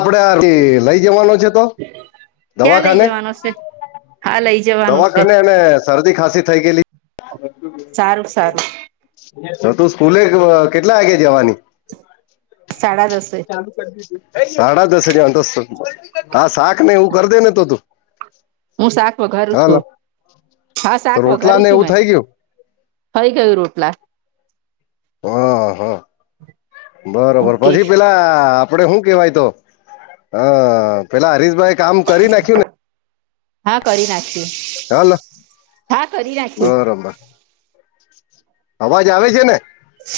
આપડે લઈ જવાનો છે તો દવાખાને? હશે. દવાખાને શરદી ખાસી થઈ ગયેલી. સારું સારું તો તું સ્કૂલે કેટલા વાગે જવાની? સાડા દસ એ. સાડા દસ જવાની હા શાકને એવું કરી દે ને તો તું. હું શાક વઘારું હાલો છું હા તો શાક રોટલા વઘારું ને છું એવું મેં. થઈ ગયું થઈ ગયું રોટલા. હા, હા. બરોબર ઓકે પછી પેલા આપડે શું કેવાય તો હા પેલા હરીશભાઈ કામ કરી નાખ્યું ને હા કરી નાખ્યું, હાલ હા કરી નાખ્યું. બરોબર. અવાજ આવે છે ને?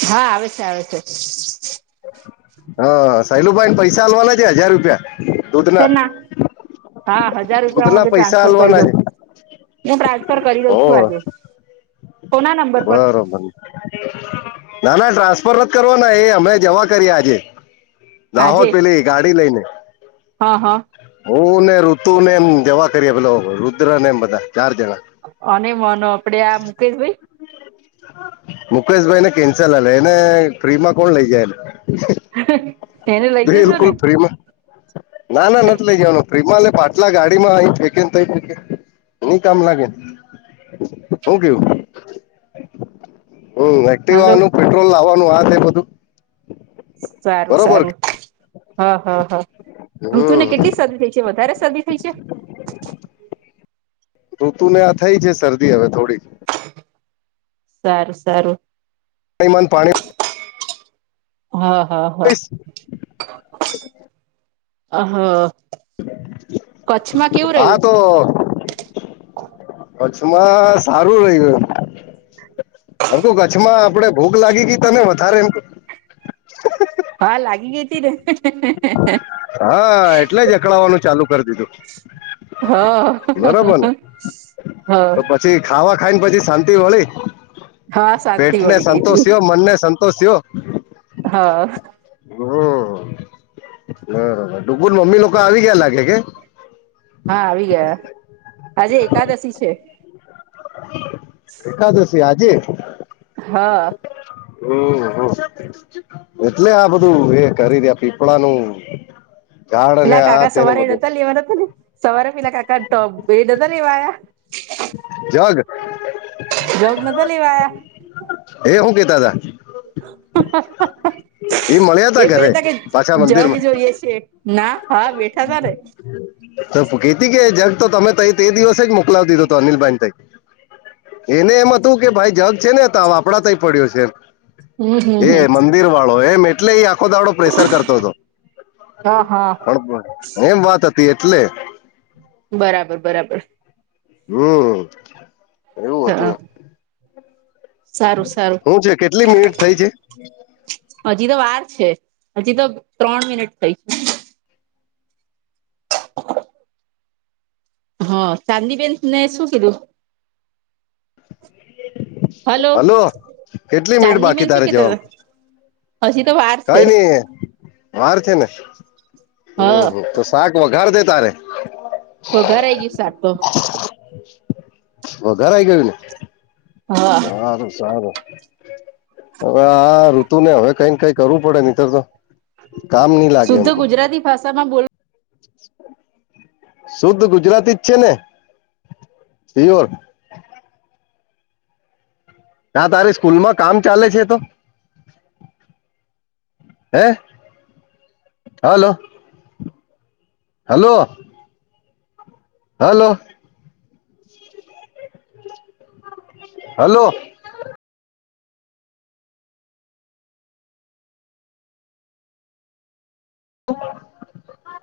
હા આવે છે, આવે છે. હા સાહેલુભાઈને પૈસા આલવાના છે હજાર રૂપિયા. દૂધના શેના હા હજાર રૂપિયા હું દૂધના આજે પૈસા ટ્રાન્સફર કરી આલવાના દો. છે હું ટ્રાન્સફર કરી દઉં છું હો આજે. કોના નંબર પર બરોબર ના ના ટ્રાન્સફર નથ કરવાના એ અમે જવા કરીયા છે. આજે દાહોદ પેલી ગાડી લઈને. હા હા હું ને ઋતુ ને એમ જવા કરીએ પેલો રુદ્ર ને એમ બધા ચાર જણા આ નઈ માનો આપડે આ મુકેશભાઈ મુકેશભાઈને કેન્સલ હલે એને ફ્રી માં કોણ લઈ જાય. એને લઈ જજો ને બિલકુલ ફ્રીમાં ના ના નથી લઇ જવાનું ફીમા ને પાટલા ગાડીમા [inaudible] હું કામ લાગે હું કેવું હમ હાલો એક્ટિવા નું પેટ્રોલ લાવવાનું આ તે બધું. સારું બરોબર સારું હ હ હા ઋતુ ને હમ કેટલી સદી થઈ ગઇ કે વધારે શરદી થઈ છે. ઋતુ ને આ થઈ છે શરદી હવે થોડીક સારું સારું. માં પાણી હા હા હા હા. હા તો કચ્છમાં સારું રહ્યું એમ. ઓમ તો કચ્છમાં આપડે ભૂખ લાગી ગઈ તને વધારે એમ. હા લાગી ગી તી ને. હા એટલે જ અકળાવવાનું ચાલુ કરી દીધું. હા બરોબર ને હા. તો પછી ખાવા ખાઈ ને પછી શાંતિ વળી હા શાંતિ પેટ ને વળી ગઈ હતી સંતોષ થયો મન ને સન તો સેઓ. હા. હ ડુગર મમ્મી લોકો આવી ગયા લાગે કે હા આવી ગયા આજે એકાદશી છે. એકાદશી આજે હા. હમ એટલે આ બધું એ કરી રયા પીપળાનું ઝાડ અને પેલા આ કાકા તેને સવારે એ બધું નોતા લેવા તા ને ને સવારે પેલા કાકા એ તો પે નોતા લેવા આયા. જવા દે જગ નતા લેવાયા એ હું કેતા તા. એ મળ્યા તા એવું ઘરે કેતા પાછા હતા કે મંદિરમાં જગ જોઈએ છે. ના હા બેઠા તા ને. તો પૂઘી તી કે જગ તો તમે તઈ તે દિવસે જ મોકલા દીધો હતો અનિલભાઈ ને તે. એને એમ હતું કે ભાઈ જગ છે ને. તે આપડા તય પડ્યો છે હમ એ હમ હમ મંદિર વાળો એમ એટલે એ આખો દાડો પ્રેસર કરતો તો. હા હા. એમ વાત હતી એટલે બરાબર બરાબર. હમ એવું હતું હા એમ. સારું સારું હું છે કેટલી મિનિટ થઈ છે. હજી તો વાર છે હજી તો ત્રણ મિનિટ થઈ. હા ચાંદીબેન ને શું કીધું. હલો કેટલી મિનિટ ચાંદી બાકી બેન તારે શું કેતા જવામાં તા. હજીી તો વાર છે. હે. વાર છે ને હ હમ તો શાક વઘાર દે તારે. વધારાય ગયું શાક તો. વધારાય ગયું ને. હા. સારું સારું. હવે આ ઋતુ ને હવે કઈક કઈ કરવું પડે નનીતો શુદ્ધ ગુજરાતી ભાષામાં બોલ શુદ્ધ ગુજરાતી જ છે ને [unintelligible] ત્યા તારી સ્કૂલમાં કામ ચાલે છે તો હે હાલો હલો હલો હલો ઓમ